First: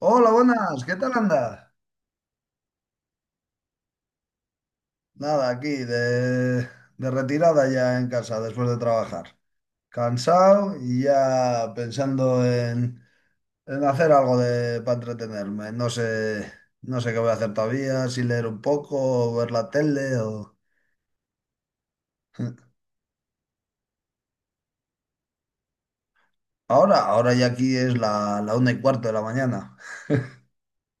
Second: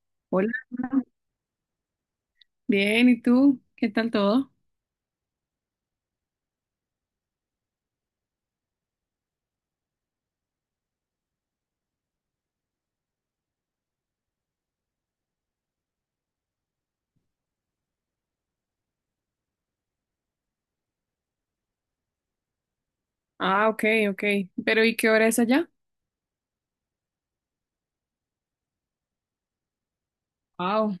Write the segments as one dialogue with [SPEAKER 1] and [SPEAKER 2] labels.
[SPEAKER 1] Hola,
[SPEAKER 2] Hola,
[SPEAKER 1] buenas, ¿qué tal andas?
[SPEAKER 2] bien, ¿y tú? ¿Qué tal todo?
[SPEAKER 1] Nada, aquí de retirada ya en casa después de trabajar. Cansado y ya pensando en hacer algo para entretenerme. No sé qué voy a hacer todavía, si leer un poco, o ver la tele o...
[SPEAKER 2] Ah, ok, ok. Pero ¿y qué hora es allá?
[SPEAKER 1] Ahora ya aquí es la 1:15 de la mañana.
[SPEAKER 2] Wow,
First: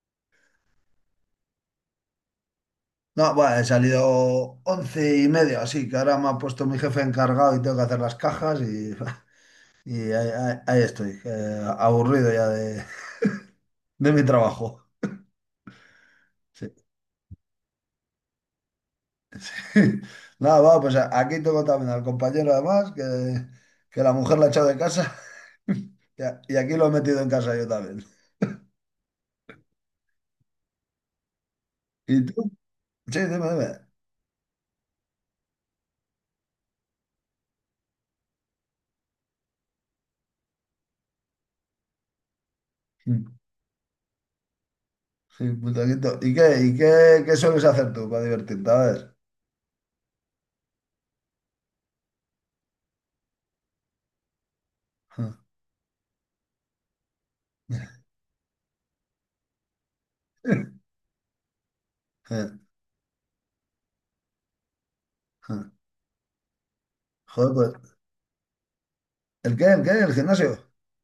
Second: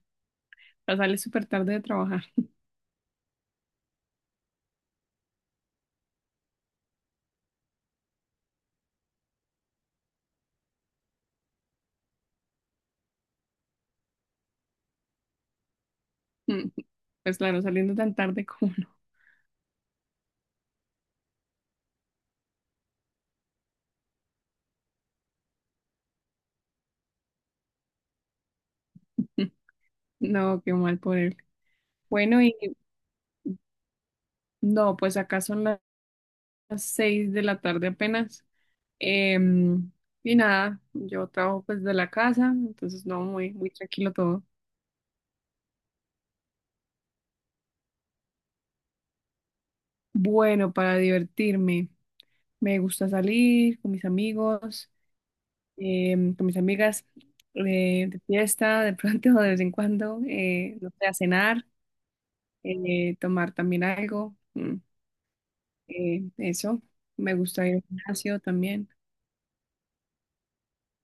[SPEAKER 2] ya sales súper tarde de trabajar.
[SPEAKER 1] No, bueno, he salido 11:30, así que ahora me ha puesto mi jefe encargado y tengo que hacer las cajas y... Y ahí estoy, aburrido ya de, de mi trabajo.
[SPEAKER 2] Mm.
[SPEAKER 1] Sí.
[SPEAKER 2] Pues claro, saliendo tan tarde como no.
[SPEAKER 1] Nada, va, pues aquí tengo también al compañero además, que la mujer la ha echado de casa y y aquí lo he metido en casa yo también.
[SPEAKER 2] No, qué mal por él.
[SPEAKER 1] ¿Y
[SPEAKER 2] Bueno,
[SPEAKER 1] tú?
[SPEAKER 2] y
[SPEAKER 1] Sí, dime, dime.
[SPEAKER 2] no, pues acá son las 6 de la tarde apenas. Em, y nada, yo trabajo pues de la casa, entonces no,
[SPEAKER 1] Mm.
[SPEAKER 2] muy tranquilo todo.
[SPEAKER 1] Sí, putaquito. ¿Qué sueles hacer tú para divertirte? A ver.
[SPEAKER 2] Bueno, para divertirme, me gusta salir con mis amigos. Con mis amigas de fiesta, de pronto, de vez en cuando, no sé, a cenar, tomar también algo. Eh, eso, Me gusta
[SPEAKER 1] Joder,
[SPEAKER 2] ir al
[SPEAKER 1] pues,
[SPEAKER 2] gimnasio también.
[SPEAKER 1] ¿el qué? ¿El qué? ¿El gimnasio?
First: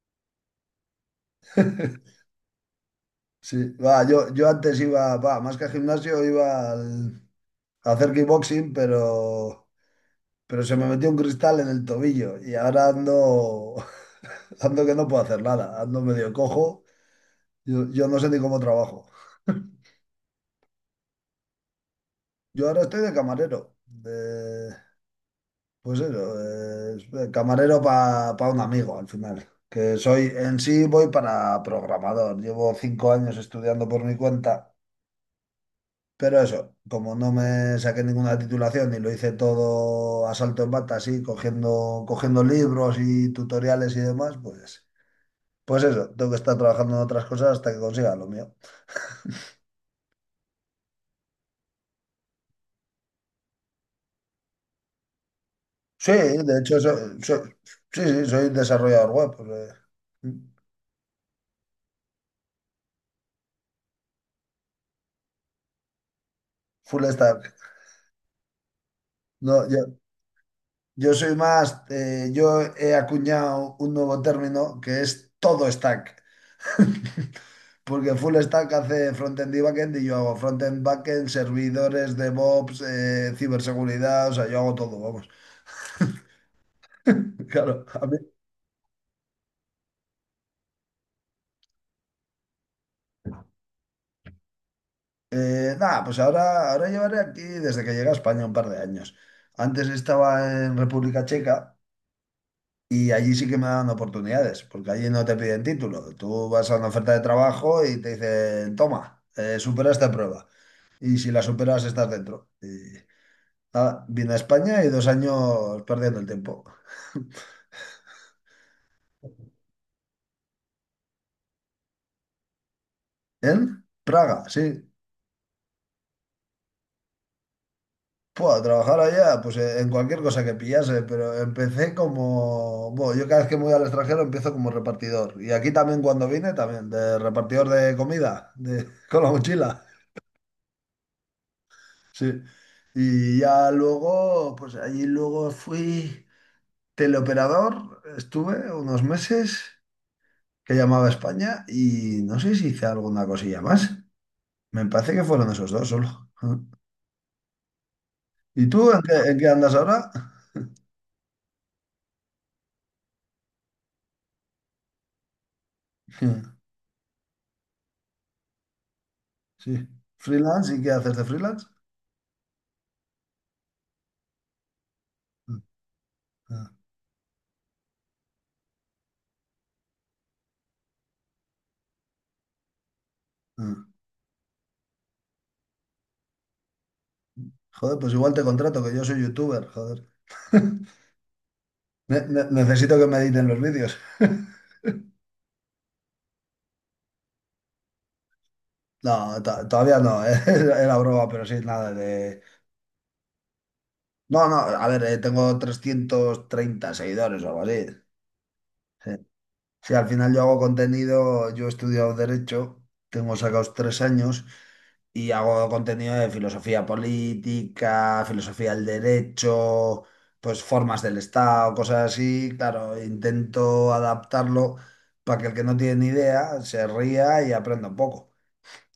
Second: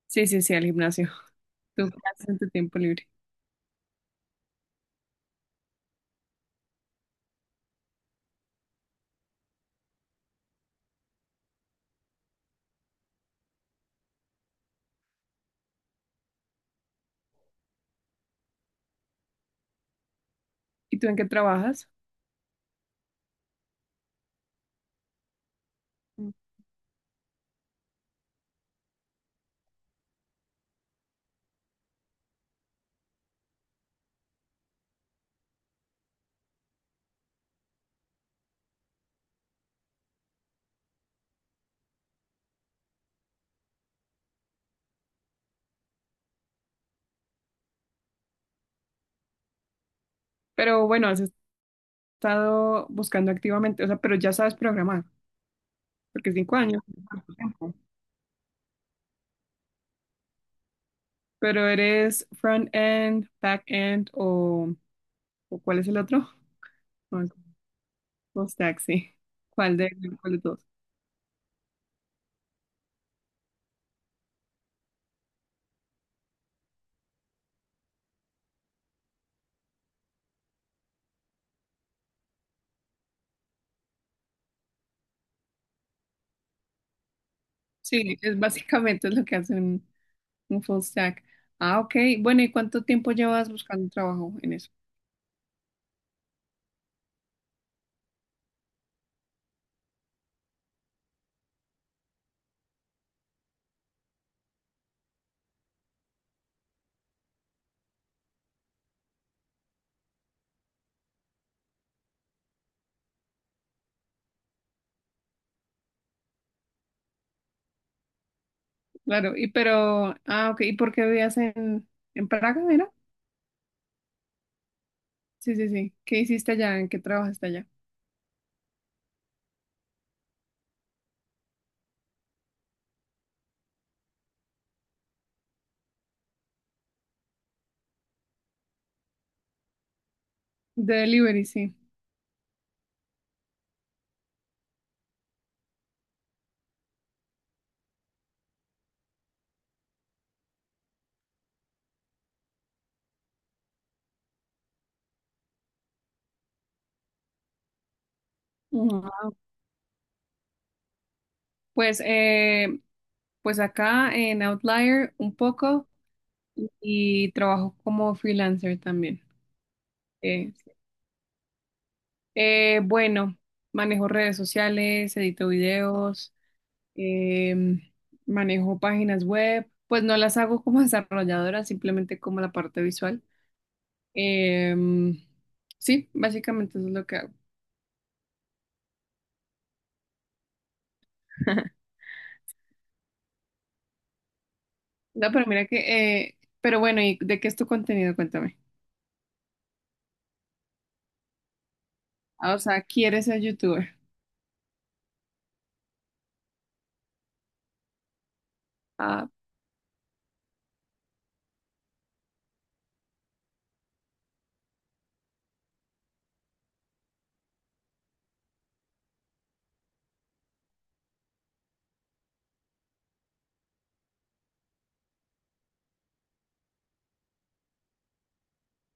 [SPEAKER 2] Sí, sí, sí, al gimnasio. ¿Tú qué haces en tu tiempo libre?
[SPEAKER 1] Sí, va, yo antes iba, va, más que al gimnasio iba a hacer kickboxing, pero se me metió un cristal en el tobillo y ahora ando, ando que no puedo hacer nada, ando medio cojo. Yo no sé ni cómo trabajo.
[SPEAKER 2] ¿Y tú en qué trabajas?
[SPEAKER 1] Yo ahora estoy de camarero, pues eso,
[SPEAKER 2] Mm.
[SPEAKER 1] de camarero para un amigo al final. Que soy, en sí voy para programador. Llevo 5 años estudiando por mi cuenta, pero eso, como no me saqué ninguna titulación y lo hice todo a salto en bata, así, cogiendo libros y tutoriales y demás, pues. Pues eso, tengo que estar trabajando en otras cosas hasta que consiga lo mío.
[SPEAKER 2] Pero bueno, has estado buscando activamente, o sea, pero ya sabes programar,
[SPEAKER 1] Sí,
[SPEAKER 2] porque cinco
[SPEAKER 1] de hecho,
[SPEAKER 2] años. es harto
[SPEAKER 1] so-
[SPEAKER 2] tiempo.
[SPEAKER 1] sí, sí, soy desarrollador web, pues, eh,
[SPEAKER 2] Pero ¿eres front-end, back-end o cuál es el otro?
[SPEAKER 1] full
[SPEAKER 2] No, es
[SPEAKER 1] stack.
[SPEAKER 2] full stack, sí.
[SPEAKER 1] No,
[SPEAKER 2] ¿Cuál de,
[SPEAKER 1] yo,
[SPEAKER 2] ¿Cuál de todos?
[SPEAKER 1] yo soy más, yo he acuñado un nuevo término que es todo stack. Porque full stack hace frontend y backend y yo hago frontend, backend, servidores, DevOps, ciberseguridad, o sea, yo hago todo, vamos. Claro, a mí.
[SPEAKER 2] Sí, es básicamente es lo que hace un full stack. Ah, ok. Bueno, ¿y cuánto tiempo llevas buscando trabajo en eso?
[SPEAKER 1] Nada, pues ahora llevaré aquí desde que llegué a España un par de años. Antes estaba en República Checa y allí sí que me daban oportunidades, porque allí no te piden título. Tú vas a una oferta de trabajo y te dicen, toma, supera esta prueba. Y si la superas, estás dentro. Y nada, vine a España y 2 años perdiendo el tiempo.
[SPEAKER 2] Ah, ok, ¿y por qué vivías en Praga, era?
[SPEAKER 1] En Praga, sí.
[SPEAKER 2] Sí, sí, sí. ¿Qué hiciste allá? ¿En qué trabajaste allá?
[SPEAKER 1] Puedo trabajar allá, pues en cualquier cosa que pillase, pero empecé como, bueno, yo cada vez que me voy al extranjero empiezo como repartidor. Y aquí también cuando vine, también, de repartidor de comida, con la mochila.
[SPEAKER 2] De delivery, sí.
[SPEAKER 1] Sí. Y ya luego, pues allí luego fui teleoperador, estuve unos meses que llamaba a España y no sé si hice alguna cosilla más. Me parece que fueron esos dos solo. ¿Y tú en qué,
[SPEAKER 2] Ujú.
[SPEAKER 1] en qué andas ahora?
[SPEAKER 2] Pues, eh, pues acá en Outlier un poco y trabajo como freelancer también.
[SPEAKER 1] Sí.
[SPEAKER 2] Eh,
[SPEAKER 1] ¿Freelance? ¿Y qué haces de freelance?
[SPEAKER 2] bueno, manejo redes sociales, edito
[SPEAKER 1] Mm,
[SPEAKER 2] videos.
[SPEAKER 1] mm,
[SPEAKER 2] em, Manejo páginas web, pues no las hago como desarrolladora, simplemente como la parte visual.
[SPEAKER 1] mm.
[SPEAKER 2] Em, sí, básicamente eso es lo que hago.
[SPEAKER 1] Joder, pues igual te contrato, que yo soy youtuber, joder. Necesito que me editen los vídeos.
[SPEAKER 2] No, pero mira que, Pero bueno, ¿y de qué es tu contenido? Cuéntame.
[SPEAKER 1] No, todavía no, era broma, pero sí, nada de...
[SPEAKER 2] Ah, o sea, ¿quieres ser youtuber?
[SPEAKER 1] No, no, a ver, tengo 330 seguidores o algo así. Sí.
[SPEAKER 2] Ah,
[SPEAKER 1] Sí, al final yo hago contenido, yo he estudiado Derecho, tengo sacados 3 años y hago contenido de filosofía política, filosofía del derecho, pues formas del Estado, cosas así. Claro, intento adaptarlo para que el que no tiene ni idea se ría y aprenda un poco.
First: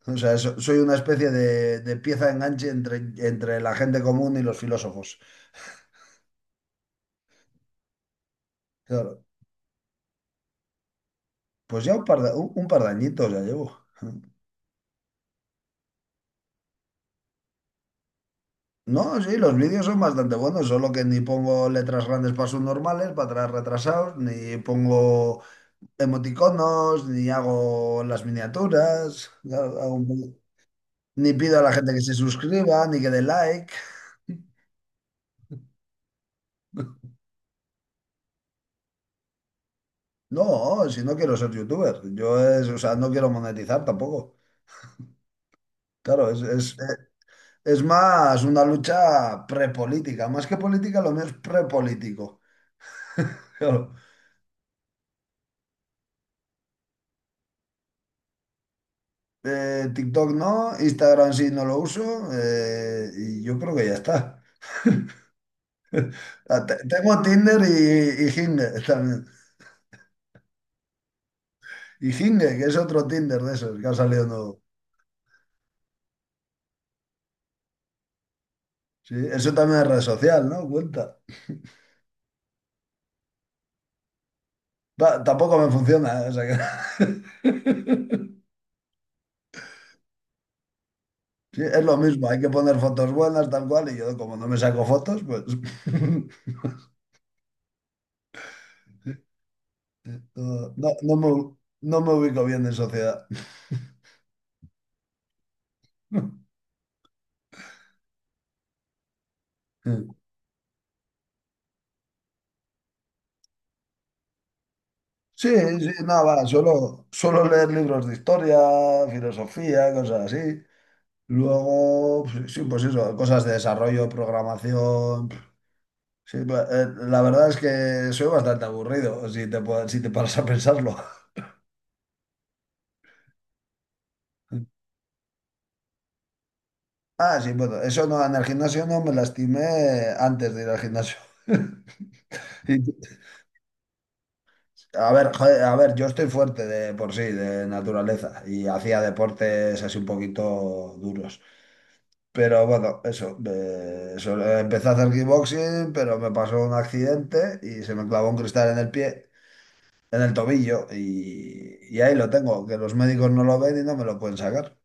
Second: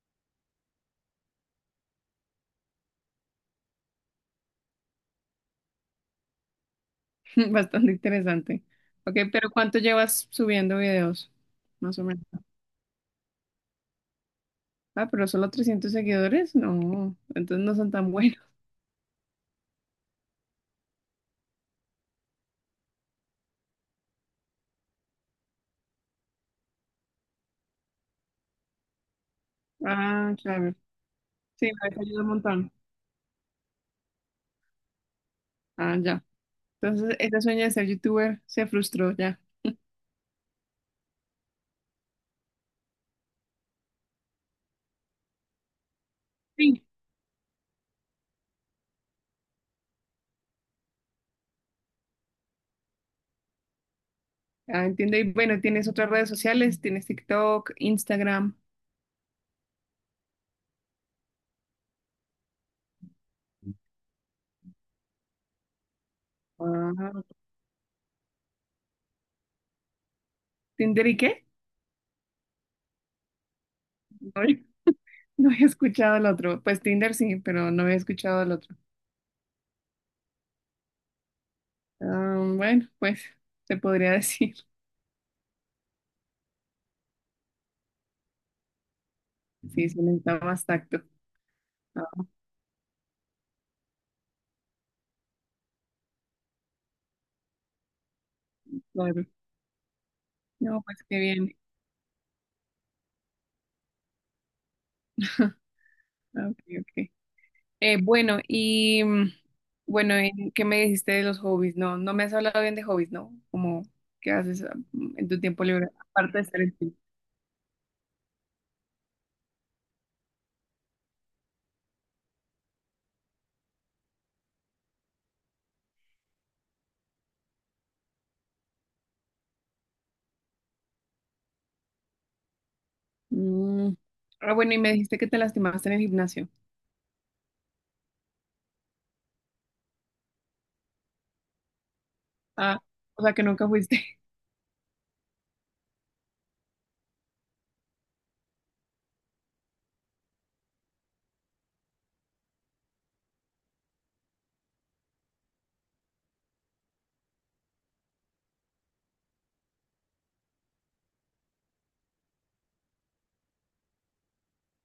[SPEAKER 1] O sea, soy una especie de pieza de enganche entre la gente común y los filósofos.
[SPEAKER 2] bastante interesante. Ok,
[SPEAKER 1] Claro,
[SPEAKER 2] pero ¿cuánto llevas subiendo videos?
[SPEAKER 1] pues ya
[SPEAKER 2] Más
[SPEAKER 1] un
[SPEAKER 2] o
[SPEAKER 1] par
[SPEAKER 2] menos.
[SPEAKER 1] de, un, un par de añitos ya llevo.
[SPEAKER 2] Ah, pero solo 300 seguidores, no, entonces no son tan buenos.
[SPEAKER 1] No, sí, los vídeos son bastante buenos, solo que ni pongo letras grandes para normales para atrás retrasados, ni pongo emoticonos, ni hago las miniaturas, claro, hago un
[SPEAKER 2] Ah,
[SPEAKER 1] poco-
[SPEAKER 2] claro.
[SPEAKER 1] ni pido a
[SPEAKER 2] Sí,
[SPEAKER 1] la
[SPEAKER 2] me
[SPEAKER 1] gente que se
[SPEAKER 2] ayuda un montón.
[SPEAKER 1] suscriba, ni que dé like.
[SPEAKER 2] Ah, ya. Entonces, ese sueño de ser youtuber se frustró ya.
[SPEAKER 1] No, si no quiero ser youtuber, yo es, o sea, no quiero monetizar tampoco. Claro,
[SPEAKER 2] Sí.
[SPEAKER 1] es más una lucha prepolítica, más que política, lo mío es prepolítico. Claro.
[SPEAKER 2] Ah, entiendo. Y bueno, ¿tienes otras redes sociales? ¿Tienes TikTok, Instagram?
[SPEAKER 1] TikTok no, Instagram sí no lo uso, y yo creo que ya está. Ah, tengo
[SPEAKER 2] Ah,
[SPEAKER 1] Tinder y Hinge también.
[SPEAKER 2] ¿Tinder y qué?
[SPEAKER 1] Y Hinge, que es otro Tinder de esos que ha salido
[SPEAKER 2] No,
[SPEAKER 1] nuevo.
[SPEAKER 2] no había escuchado el otro. Pues Tinder sí, pero no había escuchado el otro.
[SPEAKER 1] Sí, eso también es red social, ¿no? Cuenta.
[SPEAKER 2] Ah, bueno, pues se podría decir.
[SPEAKER 1] Va, tampoco me funciona, ¿eh? O sea que-
[SPEAKER 2] Sí, se necesita más tacto.
[SPEAKER 1] Sí, es lo
[SPEAKER 2] Ah,
[SPEAKER 1] mismo, hay que poner fotos buenas, tal cual, y yo como no me saco fotos, pues
[SPEAKER 2] claro.
[SPEAKER 1] no,
[SPEAKER 2] No,
[SPEAKER 1] no-
[SPEAKER 2] pues
[SPEAKER 1] no
[SPEAKER 2] qué bien.
[SPEAKER 1] me, no me ubico bien en sociedad.
[SPEAKER 2] Ah, ok, ok. Eh, bueno, y mm, bueno, ¿en qué me dijiste de los hobbies? No, no me has hablado bien de hobbies, ¿no? Como, ¿qué haces en tu
[SPEAKER 1] Sí,
[SPEAKER 2] tiempo libre,
[SPEAKER 1] sí, nada,
[SPEAKER 2] aparte de
[SPEAKER 1] va,
[SPEAKER 2] estar en ti?
[SPEAKER 1] suelo leer libros de historia, filosofía, cosas así. Luego, pues, sí, pues eso, cosas de desarrollo, programación. Sí, la verdad es que soy bastante aburrido, si te paras a pensarlo.
[SPEAKER 2] Mm. Ah, bueno, y me dijiste que te lastimaste en el gimnasio.
[SPEAKER 1] Ah, sí, bueno, eso no, en el gimnasio no me lastimé antes de ir al gimnasio.
[SPEAKER 2] Ah,
[SPEAKER 1] Y-
[SPEAKER 2] o sea, que nunca fuiste.
[SPEAKER 1] a ver, joder, a ver, yo estoy fuerte de por sí, de naturaleza, y hacía deportes así un poquito duros. Pero bueno, eso, eso, empecé a hacer kickboxing, pero me pasó un accidente y se me clavó un cristal en el pie, en el tobillo, y ahí lo tengo, que los médicos no lo ven y no me lo pueden sacar.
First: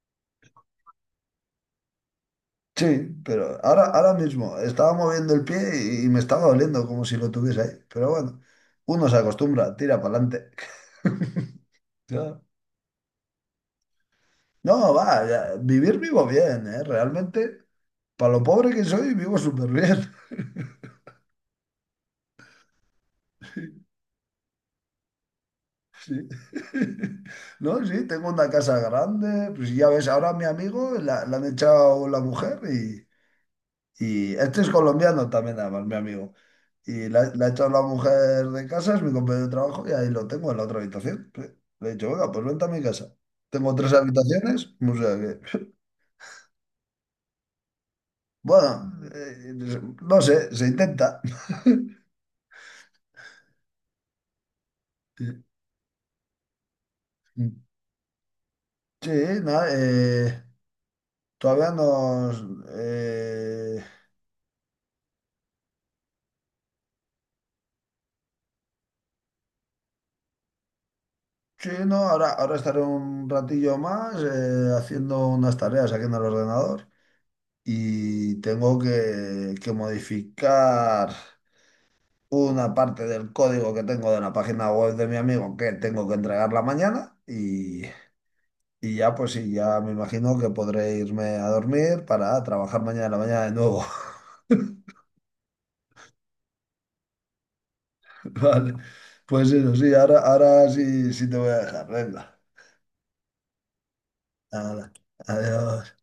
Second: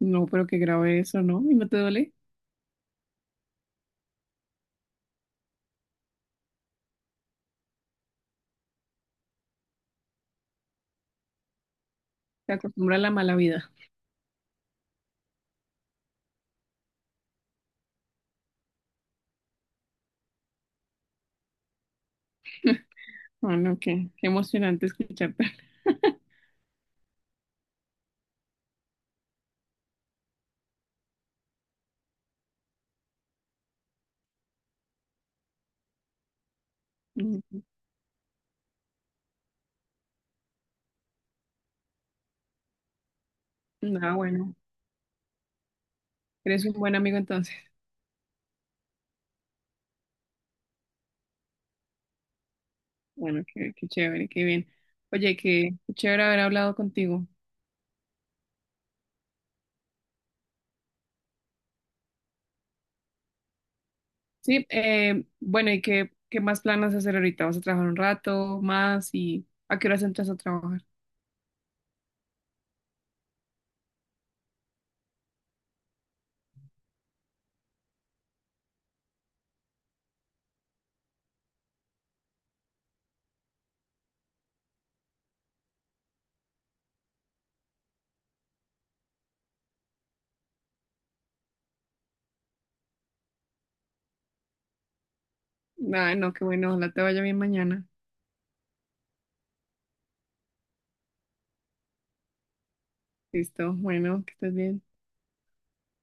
[SPEAKER 2] No, pero qué grave eso, ¿no? ¿Y no te duele?
[SPEAKER 1] Sí, pero ahora mismo estaba moviendo el pie y me estaba doliendo como si lo tuviese ahí. Pero bueno, uno se acostumbra, tira para adelante. Ya.
[SPEAKER 2] Te acostumbra a la mala vida.
[SPEAKER 1] No, va, ya, vivir vivo bien, ¿eh? Realmente, para lo pobre que soy, vivo súper bien.
[SPEAKER 2] Bueno, qué emocionante escucharte.
[SPEAKER 1] Sí. No, sí, tengo una casa grande. Pues ya ves, ahora a mi amigo la han echado la mujer y este es colombiano también, además, mi amigo. Y la,
[SPEAKER 2] Mm.
[SPEAKER 1] la ha hecho la mujer de casa, es mi compañero de trabajo, y ahí lo tengo en la otra habitación. Sí. Le he dicho, venga, pues vente a mi casa. Tengo tres
[SPEAKER 2] Ah, bueno,
[SPEAKER 1] habitaciones, o sea que,
[SPEAKER 2] eres un buen amigo entonces.
[SPEAKER 1] bueno, no sé, se intenta.
[SPEAKER 2] Bueno, qué chévere, qué bien. Oye, qué chévere haber hablado contigo.
[SPEAKER 1] Sí, nada, todavía nos... eh,
[SPEAKER 2] Sí, bueno, ¿y qué más planas hacer ahorita? ¿Vas a trabajar un rato más y a qué horas entras a trabajar?
[SPEAKER 1] sí, no, ahora estaré un ratillo más haciendo unas tareas aquí en el ordenador y tengo que modificar una parte del código que tengo de la página web de mi amigo que tengo que entregarla mañana y ya pues sí, ya me imagino que podré irme a dormir para trabajar mañana en la mañana de nuevo.
[SPEAKER 2] Ah, no, qué bueno, ojalá te vaya bien mañana.
[SPEAKER 1] Vale, pues eso sí, ahora sí te voy a dejar, venga.
[SPEAKER 2] Listo, bueno, que estés bien.
[SPEAKER 1] Hala, adiós.